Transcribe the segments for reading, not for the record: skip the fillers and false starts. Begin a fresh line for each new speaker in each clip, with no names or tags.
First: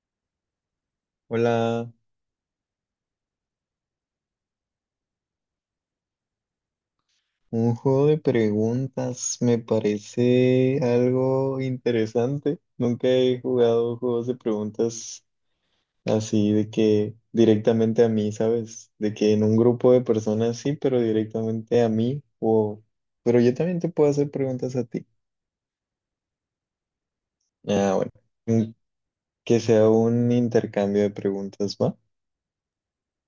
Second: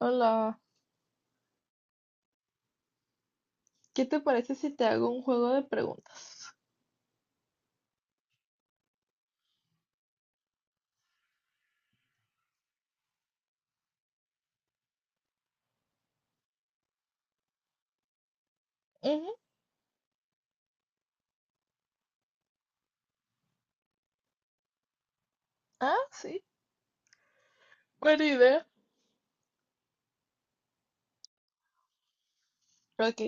Hola,
Hola,
¿qué te parece si te hago un juego de preguntas?
un juego de preguntas me parece algo interesante. Nunca he jugado juegos de preguntas así de que directamente a mí, ¿sabes? De que
Ujú.
en un grupo de personas sí, pero directamente a mí o... Pero yo también te puedo hacer preguntas a ti.
Ah, sí,
Ah, bueno.
buena idea.
Mm, Que sea un intercambio de preguntas, ¿va?
Ok,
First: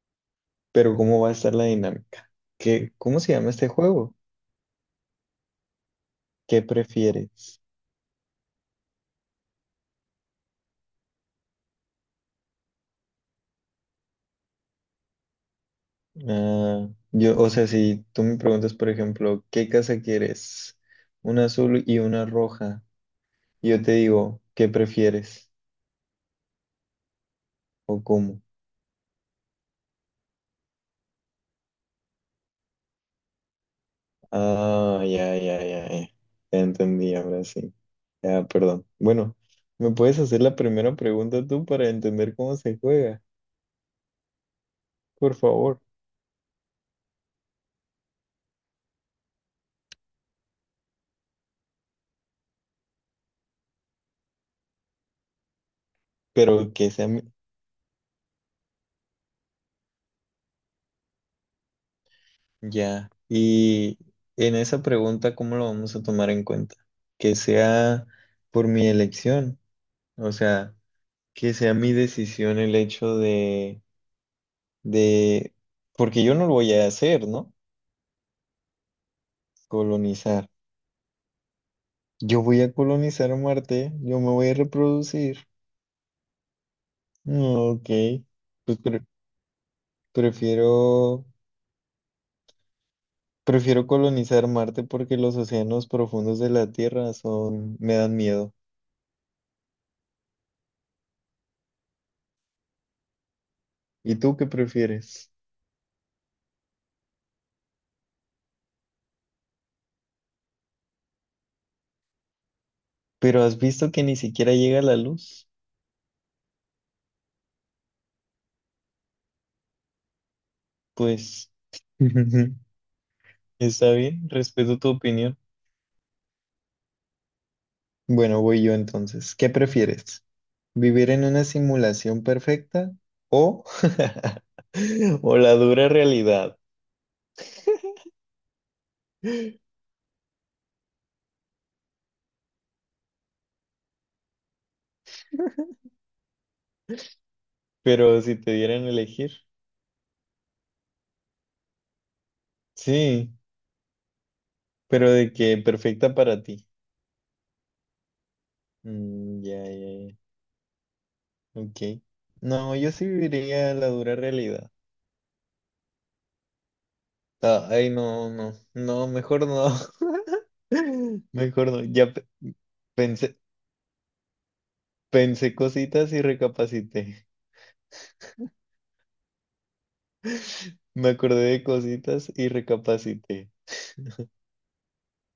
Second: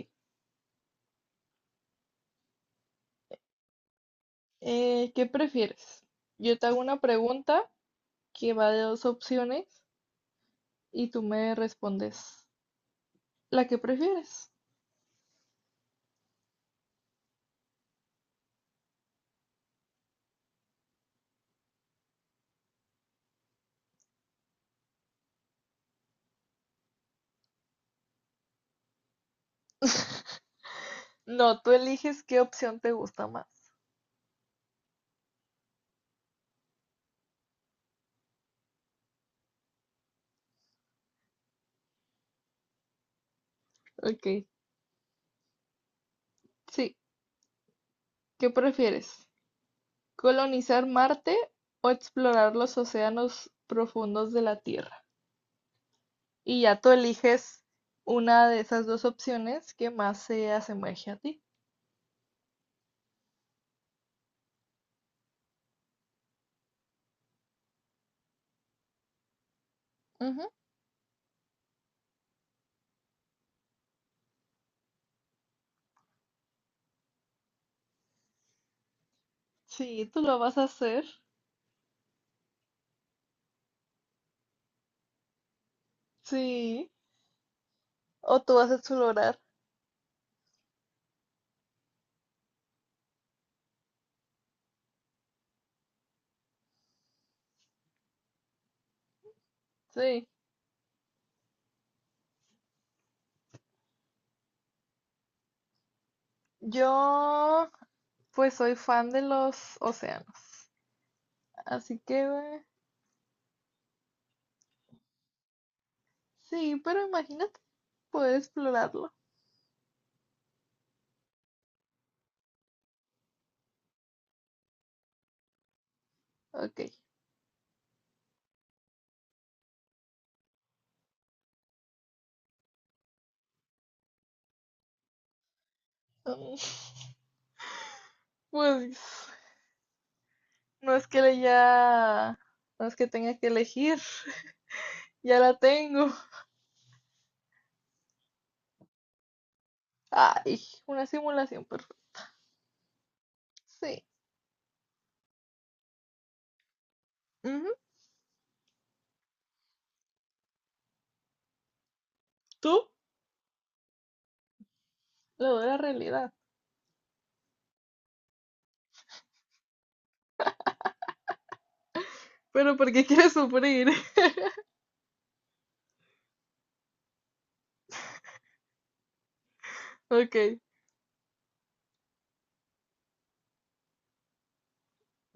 Pero ¿cómo va a estar la dinámica? ¿Qué, cómo se llama este juego?
¿qué prefieres? Yo
¿Qué
te hago una
prefieres?
pregunta que va de dos opciones y tú me respondes la que prefieres.
Ah, yo, o sea, si tú me preguntas, por ejemplo, ¿qué casa quieres? Una azul y una roja. Y yo te digo, ¿qué prefieres? ¿O cómo?
No, tú eliges qué opción te gusta más.
Ah, ya, ya, ya, ya. Ya entendí, ahora sí. Ya, perdón. Bueno, ¿me puedes hacer la primera pregunta tú para entender cómo se juega?
Ok,
Por favor.
sí, ¿qué prefieres? ¿Colonizar Marte o explorar los océanos profundos de la Tierra? Y
Pero
ya tú
que sea...
eliges una de esas dos opciones que más se asemeje a ti.
Ya. Y en esa pregunta, ¿cómo lo vamos a tomar en cuenta? Que sea por mi elección. O
Ujú.
sea... que sea mi decisión el hecho de, porque yo no lo voy a hacer, ¿no?
Sí, tú lo
Colonizar.
vas a hacer.
Yo voy a colonizar Marte, yo me voy a reproducir.
Sí.
Mm, Ok,
O tú vas a
pues pre-
explorar.
prefiero, prefiero colonizar Marte porque los océanos profundos de la Tierra son, me dan miedo.
Sí.
¿Y tú qué prefieres?
Yo, pues soy fan de los océanos. Así que,
Pero has visto que ni siquiera llega la luz,
sí, pero imagínate poder explorarlo.
pues está bien, respeto tu opinión.
Ok.
Bueno, voy yo entonces. ¿Qué prefieres? ¿Vivir en una simulación perfecta o, o la dura realidad?
Mm, pues no es que le ya, no es que tenga que elegir. Ya la tengo.
Pero si te dieran a elegir,
Ay, una simulación perfecta.
sí,
Sí.
pero de que perfecta para ti.
Ujú.
Ya, ya, ya, ok. No,
¿Tú?
yo sí viviría la dura realidad.
Lo de la realidad.
Ah, ay, no, no, no, mejor no, mejor no.
Pero ¿por qué quieres
Pensé,
sufrir?
pensé cositas y recapacité.
Ok,
Me acordé de cositas y recapacité.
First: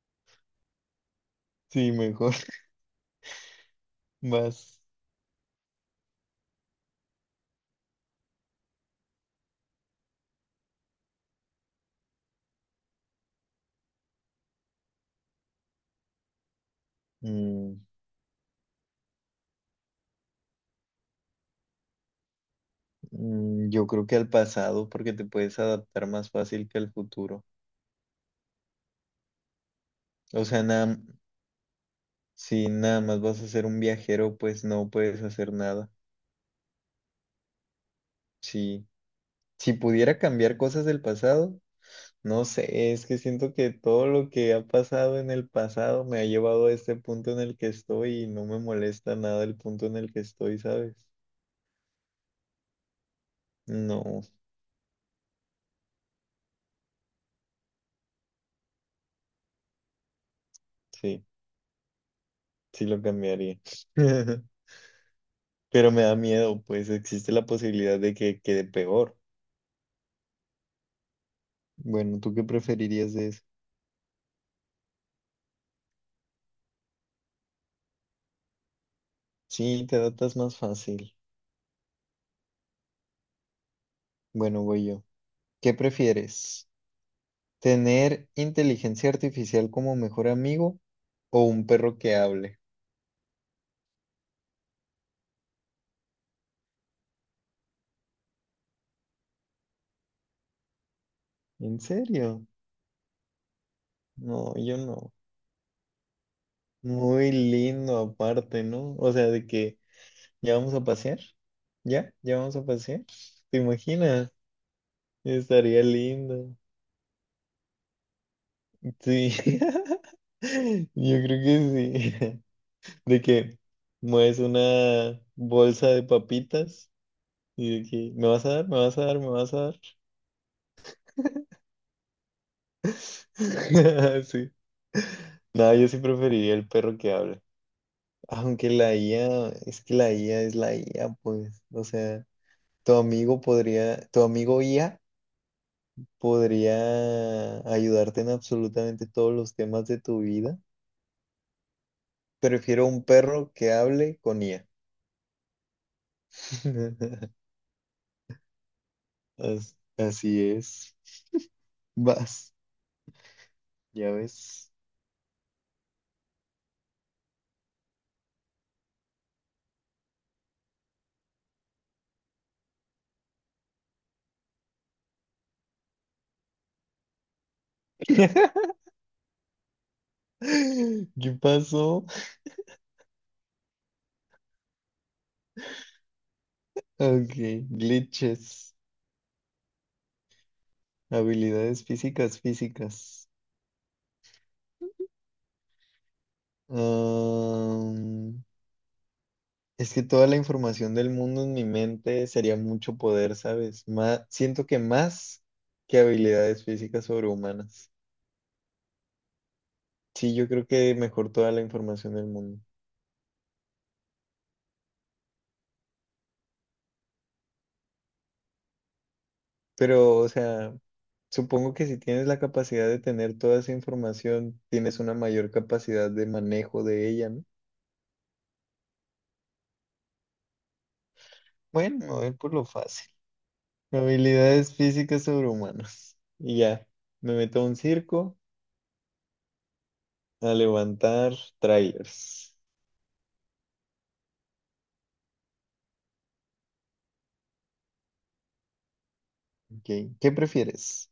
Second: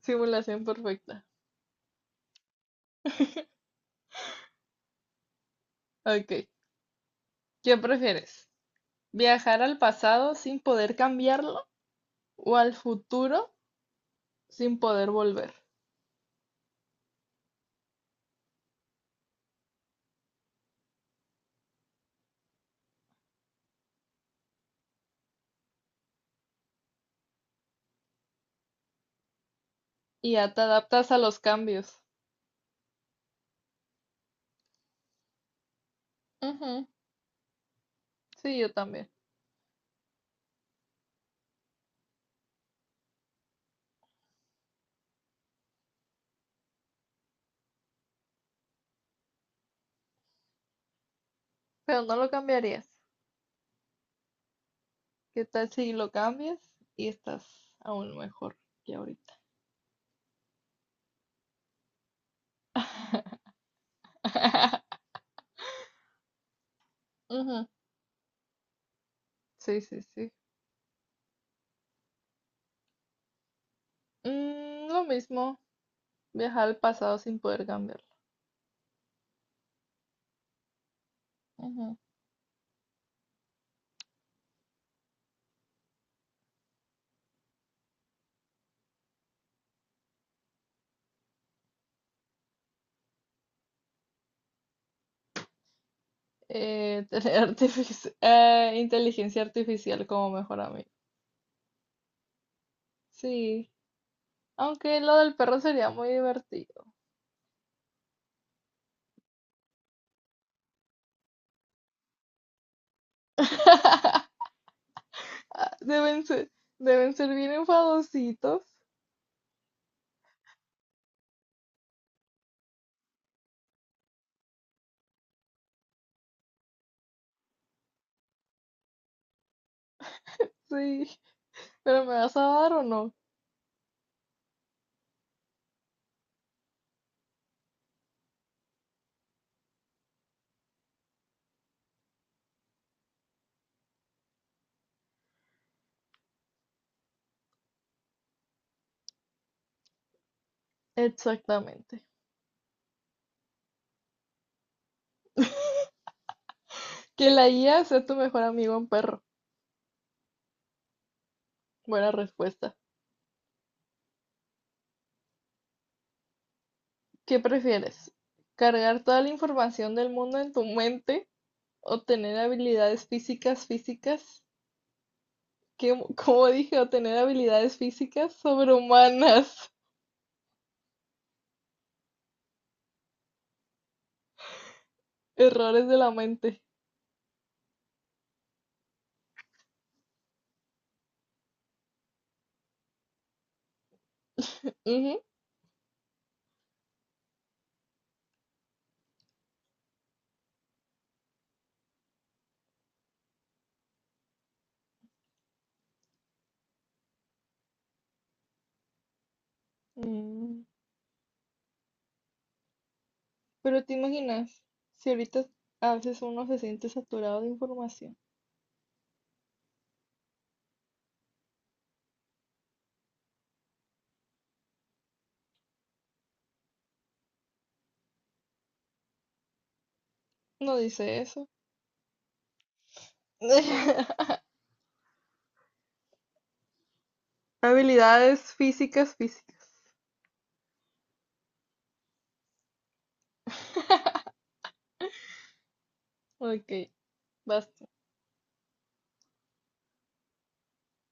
simulación perfecta.
Sí, mejor, más.
Ok, ¿qué prefieres? ¿Viajar al pasado sin poder cambiarlo o al futuro sin poder volver?
Mm, Yo creo que al pasado, porque te puedes adaptar más fácil que al futuro.
Y
O
ya te
sea, nada,
adaptas a los cambios.
si nada más vas a ser un viajero, pues no puedes hacer nada.
Ujú. Sí, yo
Si,
también.
si pudiera cambiar cosas del pasado, no sé, es que siento que todo lo que ha pasado en el pasado me ha llevado a este punto en el que estoy y no me molesta nada el punto en el que estoy, ¿sabes?
Pero no lo cambiarías.
No,
¿Qué tal si lo cambias y estás aún mejor que ahorita?
sí, sí lo cambiaría. Pero me da miedo, pues existe la
Ujú.
posibilidad de que quede peor.
Sí, sí, sí.
Bueno, ¿tú qué preferirías de eso?
Mm, lo mismo, viajar al pasado sin poder cambiarlo.
Sí, te adaptas más fácil.
Ujú.
Bueno, voy yo. ¿Qué prefieres? ¿Tener inteligencia artificial como mejor amigo o un perro que hable?
Inteligencia artificial como mejor amigo.
¿En serio?
Sí,
No, yo
aunque
no.
lo del perro sería muy divertido.
Muy lindo aparte, ¿no? O sea, de que ya vamos a pasear. ¿Ya? ¿Ya vamos a pasear? ¿Te imaginas? Estaría
Deben ser,
lindo.
deben ser bien enfadositos.
Sí, yo creo que sí. De que mueves una bolsa de papitas. Y de que, ¿me vas a dar? ¿Me vas a dar? ¿Me vas a dar?
Sí, pero ¿me vas a dar o no?
Sí. No, yo sí preferiría el perro que habla. Aunque la IA, es que la IA es la IA, pues. O sea, tu amigo IA podría ayudarte en absolutamente todos los temas de tu vida.
Exactamente.
Prefiero un perro que hable con IA.
Que la IA sea tu mejor amigo en perro.
Así es.
Buena
Vas,
respuesta.
ya ves.
¿Qué prefieres? ¿Cargar toda la información del mundo en tu mente o tener habilidades físicas físicas que, como dije, o tener habilidades físicas sobrehumanas,
¿Qué pasó?
errores de la mente?
Ok, glitches. Habilidades físicas, físicas.
Ujú.
Am, es que toda la información del mundo en mi mente sería mucho poder, ¿sabes? Siento que más que habilidades físicas sobrehumanas. Sí, yo
Mm.
creo que mejor toda la información del mundo.
Pero te imaginas, si ahorita a veces uno se siente saturado de información.
Pero, o sea, supongo que si tienes la capacidad de tener toda esa información, tienes una mayor capacidad de manejo de ella, ¿no?
No dice eso.
Bueno, me voy por lo fácil. Habilidades físicas sobrehumanas. Y ya, me meto a un circo.
Habilidades físicas, físicas.
A levantar trailers.
Ok, basta.
Ok, ¿qué prefieres?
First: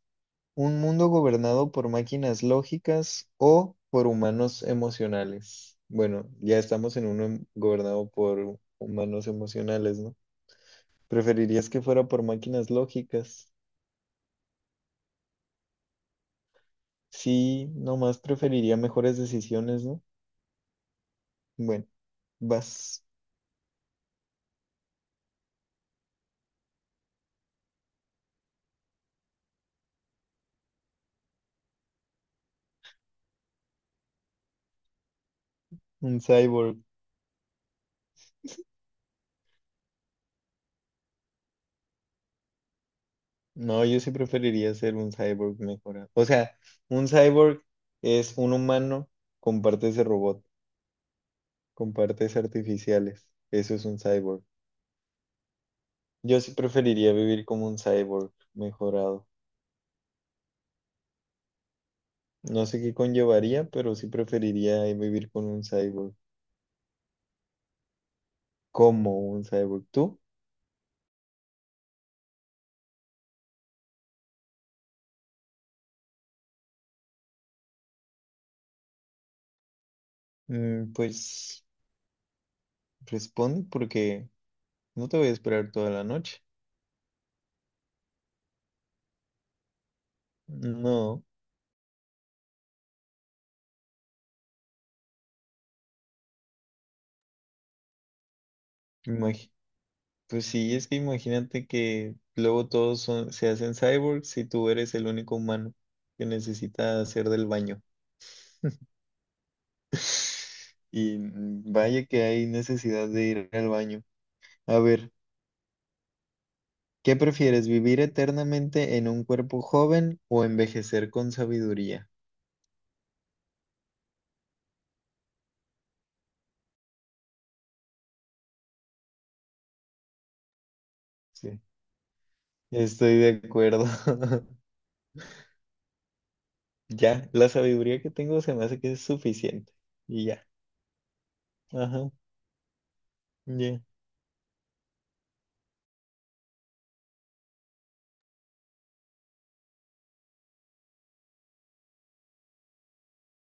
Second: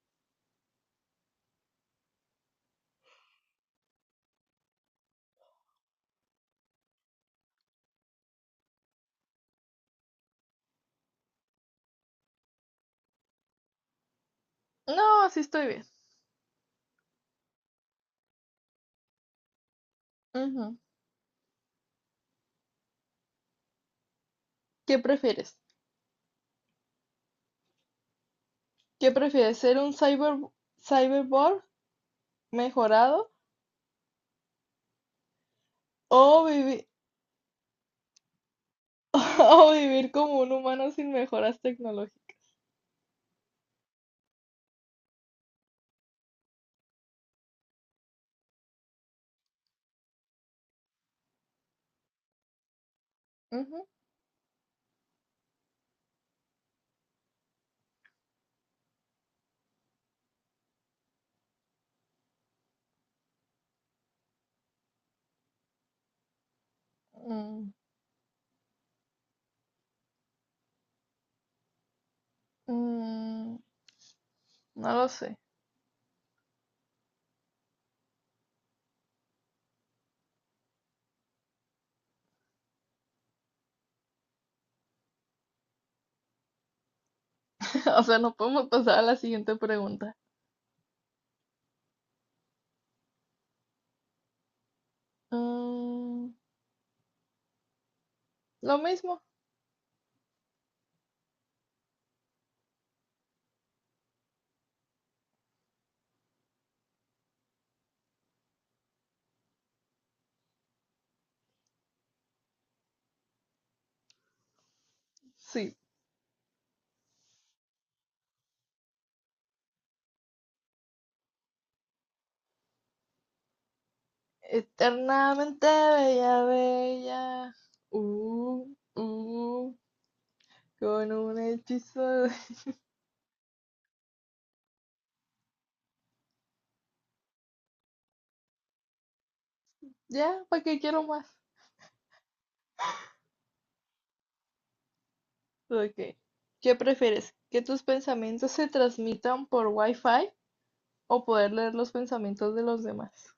¿Un mundo gobernado por máquinas lógicas o por humanos emocionales? Bueno, ya estamos en uno gobernado por humanos emocionales, ¿no? ¿Preferirías que fuera por máquinas lógicas?
No, sí estoy bien.
Sí, nomás preferiría mejores decisiones, ¿no?
Ujú.
Bueno, vas.
¿Qué prefieres? ¿Qué prefieres? ¿Ser un cyberborg mejorado
Un
o,
cyborg.
o vivir como un humano sin mejoras tecnológicas?
No, yo sí preferiría ser un cyborg mejorado. O sea, un cyborg es un humano con partes de robot. Con partes artificiales. Eso
Ujú.
es un cyborg. Yo sí preferiría vivir como un cyborg mejorado. No sé qué conllevaría, pero sí preferiría vivir con un cyborg.
Mm.
Como un cyborg. ¿Tú?
Mm, no lo sé.
Mm, pues responde porque no te voy a esperar toda la noche.
O sea, no podemos pasar a la siguiente pregunta.
No,
Mm, lo mismo.
imagi- pues sí, es que imagínate que luego todos se hacen cyborgs y tú eres el único humano que necesita hacer del baño. Y vaya que hay necesidad de ir al baño. A ver,
Sí.
¿qué prefieres, vivir eternamente en un cuerpo joven o envejecer con sabiduría?
Eternamente bella, bella. Uh, uh, con un
Sí,
hechizo. De-
estoy de acuerdo. Ya, la sabiduría que tengo se me hace que es suficiente. Y
Ya,
ya,
¿para qué quiero más?
ajá, ya.
Ok. ¿Qué prefieres? ¿Que tus pensamientos se transmitan por Wi-Fi o poder leer los pensamientos de los demás?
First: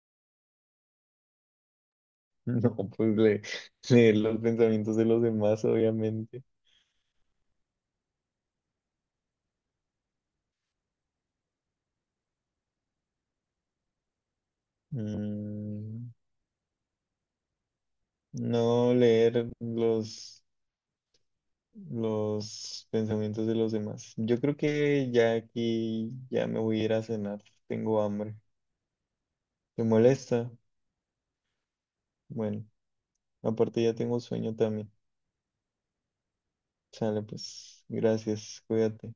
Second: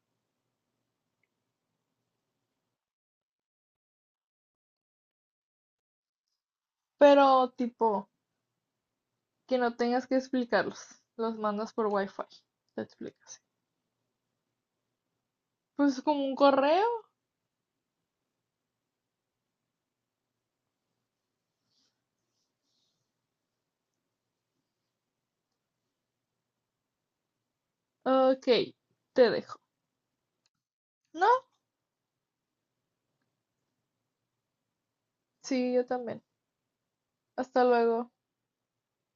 No, pues leer los pensamientos de los demás, obviamente.
Pero tipo, que no tengas que explicarlos. Los mandas por Wi-Fi. Te explicas. Pues
Mm,
como un correo.
no leer los pensamientos de los demás. Yo creo que ya aquí ya me voy a ir a cenar. Tengo hambre.
Ok, te dejo.
¿Te molesta?
No,
Bueno, aparte ya tengo sueño también.
sí, yo también.
Sale,
Hasta
pues,
luego.
gracias, cuídate.